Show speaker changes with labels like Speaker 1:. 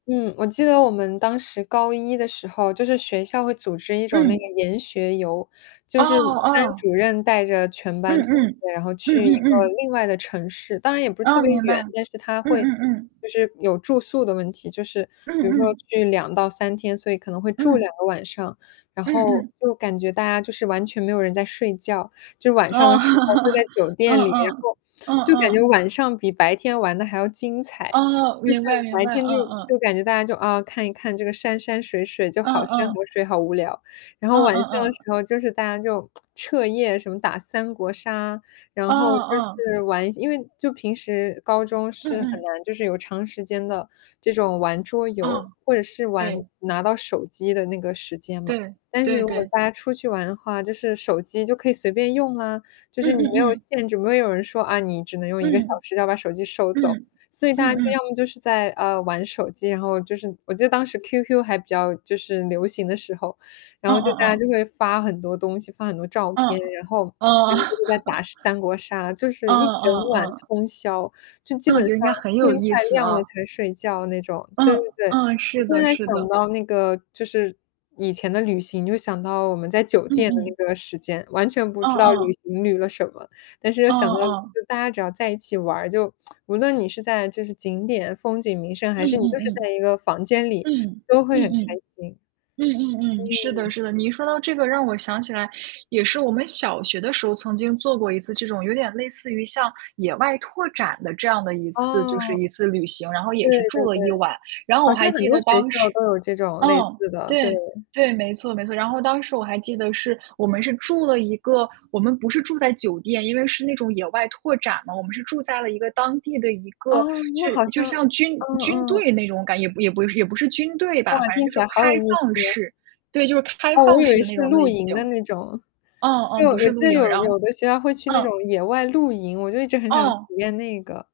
Speaker 1: 嗯，我记得我们当时高一的时候就是学校会组织一种那个
Speaker 2: 嗯。
Speaker 1: 研学游。
Speaker 2: 哦
Speaker 1: 就是班
Speaker 2: 哦。
Speaker 1: 主任带着全
Speaker 2: 嗯
Speaker 1: 班同
Speaker 2: 嗯，
Speaker 1: 学，然后
Speaker 2: 嗯
Speaker 1: 去一
Speaker 2: 嗯
Speaker 1: 个
Speaker 2: 嗯。
Speaker 1: 另外的城市，当然也不是特
Speaker 2: 哦，
Speaker 1: 别
Speaker 2: 明白，
Speaker 1: 远，但是它
Speaker 2: 嗯
Speaker 1: 会
Speaker 2: 嗯嗯。
Speaker 1: 就是有住宿的问题，就是比如说
Speaker 2: 嗯嗯。
Speaker 1: 去2到3天，所以可能会住2
Speaker 2: 嗯。
Speaker 1: 个晚上，然
Speaker 2: 嗯
Speaker 1: 后
Speaker 2: 嗯。
Speaker 1: 就感觉大家就是完全没有人在睡觉，就晚上的
Speaker 2: 哦，
Speaker 1: 时候就在 酒店
Speaker 2: 嗯
Speaker 1: 里，然
Speaker 2: 嗯，
Speaker 1: 后
Speaker 2: 嗯
Speaker 1: 就感觉
Speaker 2: 嗯。
Speaker 1: 晚上比白天玩得还要精彩，
Speaker 2: 哦，
Speaker 1: 就是
Speaker 2: 明白明
Speaker 1: 白
Speaker 2: 白，嗯
Speaker 1: 天就
Speaker 2: 嗯。
Speaker 1: 就感觉大家就，啊，看一看这个山山水水，就
Speaker 2: 嗯
Speaker 1: 好山
Speaker 2: 嗯。
Speaker 1: 河水，好无聊，然
Speaker 2: 嗯
Speaker 1: 后晚上的
Speaker 2: 嗯
Speaker 1: 时
Speaker 2: 嗯。
Speaker 1: 候就是大家就 彻夜什么打三国杀，
Speaker 2: 嗯
Speaker 1: 然后就
Speaker 2: 嗯。
Speaker 1: 是玩因为就平时高中
Speaker 2: 嗯
Speaker 1: 是很
Speaker 2: 嗯。
Speaker 1: 难，就是有长时间的这种玩桌游
Speaker 2: 嗯，
Speaker 1: 或者是玩
Speaker 2: 对。
Speaker 1: 拿到手机的那个时间嘛，
Speaker 2: 对，
Speaker 1: 但是
Speaker 2: 对
Speaker 1: 如果
Speaker 2: 对。
Speaker 1: 大家出去玩的话，就是手机就可以随便用啊，就
Speaker 2: 嗯
Speaker 1: 是你没有
Speaker 2: 嗯嗯。
Speaker 1: 限制，没有人会说，啊，你只能用1个小
Speaker 2: 嗯。
Speaker 1: 时要把手机收走。
Speaker 2: 嗯。
Speaker 1: 所以大
Speaker 2: 嗯
Speaker 1: 家就
Speaker 2: 嗯。
Speaker 1: 要么就是在，呃，玩手机，然后就是我记得当时 QQ 还比较就是流行的时候，然
Speaker 2: 嗯
Speaker 1: 后就大
Speaker 2: 嗯
Speaker 1: 家
Speaker 2: 嗯。
Speaker 1: 就会发很多东西，发很多照
Speaker 2: 嗯，
Speaker 1: 片，然后
Speaker 2: 哦。
Speaker 1: 在打三国杀，就
Speaker 2: 嗯
Speaker 1: 是一整
Speaker 2: 嗯
Speaker 1: 晚
Speaker 2: 嗯。
Speaker 1: 通宵，就基
Speaker 2: 那我
Speaker 1: 本
Speaker 2: 觉得
Speaker 1: 上
Speaker 2: 应该很有
Speaker 1: 天
Speaker 2: 意
Speaker 1: 快
Speaker 2: 思
Speaker 1: 亮
Speaker 2: 啊。
Speaker 1: 了才睡觉那种。
Speaker 2: 嗯，
Speaker 1: 对对对，
Speaker 2: 嗯，
Speaker 1: 我
Speaker 2: 是
Speaker 1: 现
Speaker 2: 的
Speaker 1: 在
Speaker 2: 是
Speaker 1: 想
Speaker 2: 的。
Speaker 1: 到那个就是以前的旅行，就想到我们在酒
Speaker 2: 嗯
Speaker 1: 店的
Speaker 2: 嗯。
Speaker 1: 那个时间，完全不
Speaker 2: 嗯
Speaker 1: 知道旅
Speaker 2: 嗯。
Speaker 1: 行旅了什么，但是又
Speaker 2: 哦
Speaker 1: 想到
Speaker 2: 哦。
Speaker 1: 就大家只要在一起玩儿，就 无论你是在就是景点风景名胜，还
Speaker 2: 嗯
Speaker 1: 是你
Speaker 2: 嗯
Speaker 1: 就是在
Speaker 2: 嗯，
Speaker 1: 1个房间里
Speaker 2: 嗯，
Speaker 1: 都会
Speaker 2: 嗯
Speaker 1: 很开
Speaker 2: 嗯。
Speaker 1: 心。
Speaker 2: 嗯嗯嗯，是的
Speaker 1: 嗯。
Speaker 2: 是的，你一说到这个让我想起来也是我们小学的时候，曾经做过一次这种有点类似于像野外拓展的这样的一次就是
Speaker 1: 哦。
Speaker 2: 一次旅行，然后
Speaker 1: 对
Speaker 2: 也是
Speaker 1: 对
Speaker 2: 住了
Speaker 1: 对。
Speaker 2: 1晚，然后我
Speaker 1: 好像
Speaker 2: 还
Speaker 1: 很
Speaker 2: 记得
Speaker 1: 多学
Speaker 2: 当
Speaker 1: 校
Speaker 2: 时
Speaker 1: 都有这种
Speaker 2: 嗯，
Speaker 1: 类似的，对。
Speaker 2: 对对，没错没错。然后当时我还记得是我们是住了一个我们不是住在酒店，因为是那种野外拓展嘛，我们是住在了一个当地的一个
Speaker 1: 哦，那
Speaker 2: 就
Speaker 1: 好
Speaker 2: 就
Speaker 1: 像
Speaker 2: 像军
Speaker 1: 嗯
Speaker 2: 军
Speaker 1: 嗯。
Speaker 2: 队那种感觉，也不也不也不是军队吧，
Speaker 1: 哇，
Speaker 2: 反正
Speaker 1: 听
Speaker 2: 就
Speaker 1: 起
Speaker 2: 是
Speaker 1: 来好
Speaker 2: 开
Speaker 1: 有意思。
Speaker 2: 放式，对，就是开
Speaker 1: 哦，我
Speaker 2: 放
Speaker 1: 以
Speaker 2: 式
Speaker 1: 为
Speaker 2: 的
Speaker 1: 是
Speaker 2: 那种
Speaker 1: 露
Speaker 2: 类
Speaker 1: 营
Speaker 2: 型。
Speaker 1: 的那种。
Speaker 2: 哦
Speaker 1: 对，
Speaker 2: 哦，不
Speaker 1: 我
Speaker 2: 是
Speaker 1: 记
Speaker 2: 露
Speaker 1: 得
Speaker 2: 营，
Speaker 1: 有
Speaker 2: 然后
Speaker 1: 有的学校会去那
Speaker 2: 嗯。
Speaker 1: 种野外露营，我就一直很想体
Speaker 2: 哦。
Speaker 1: 验那个。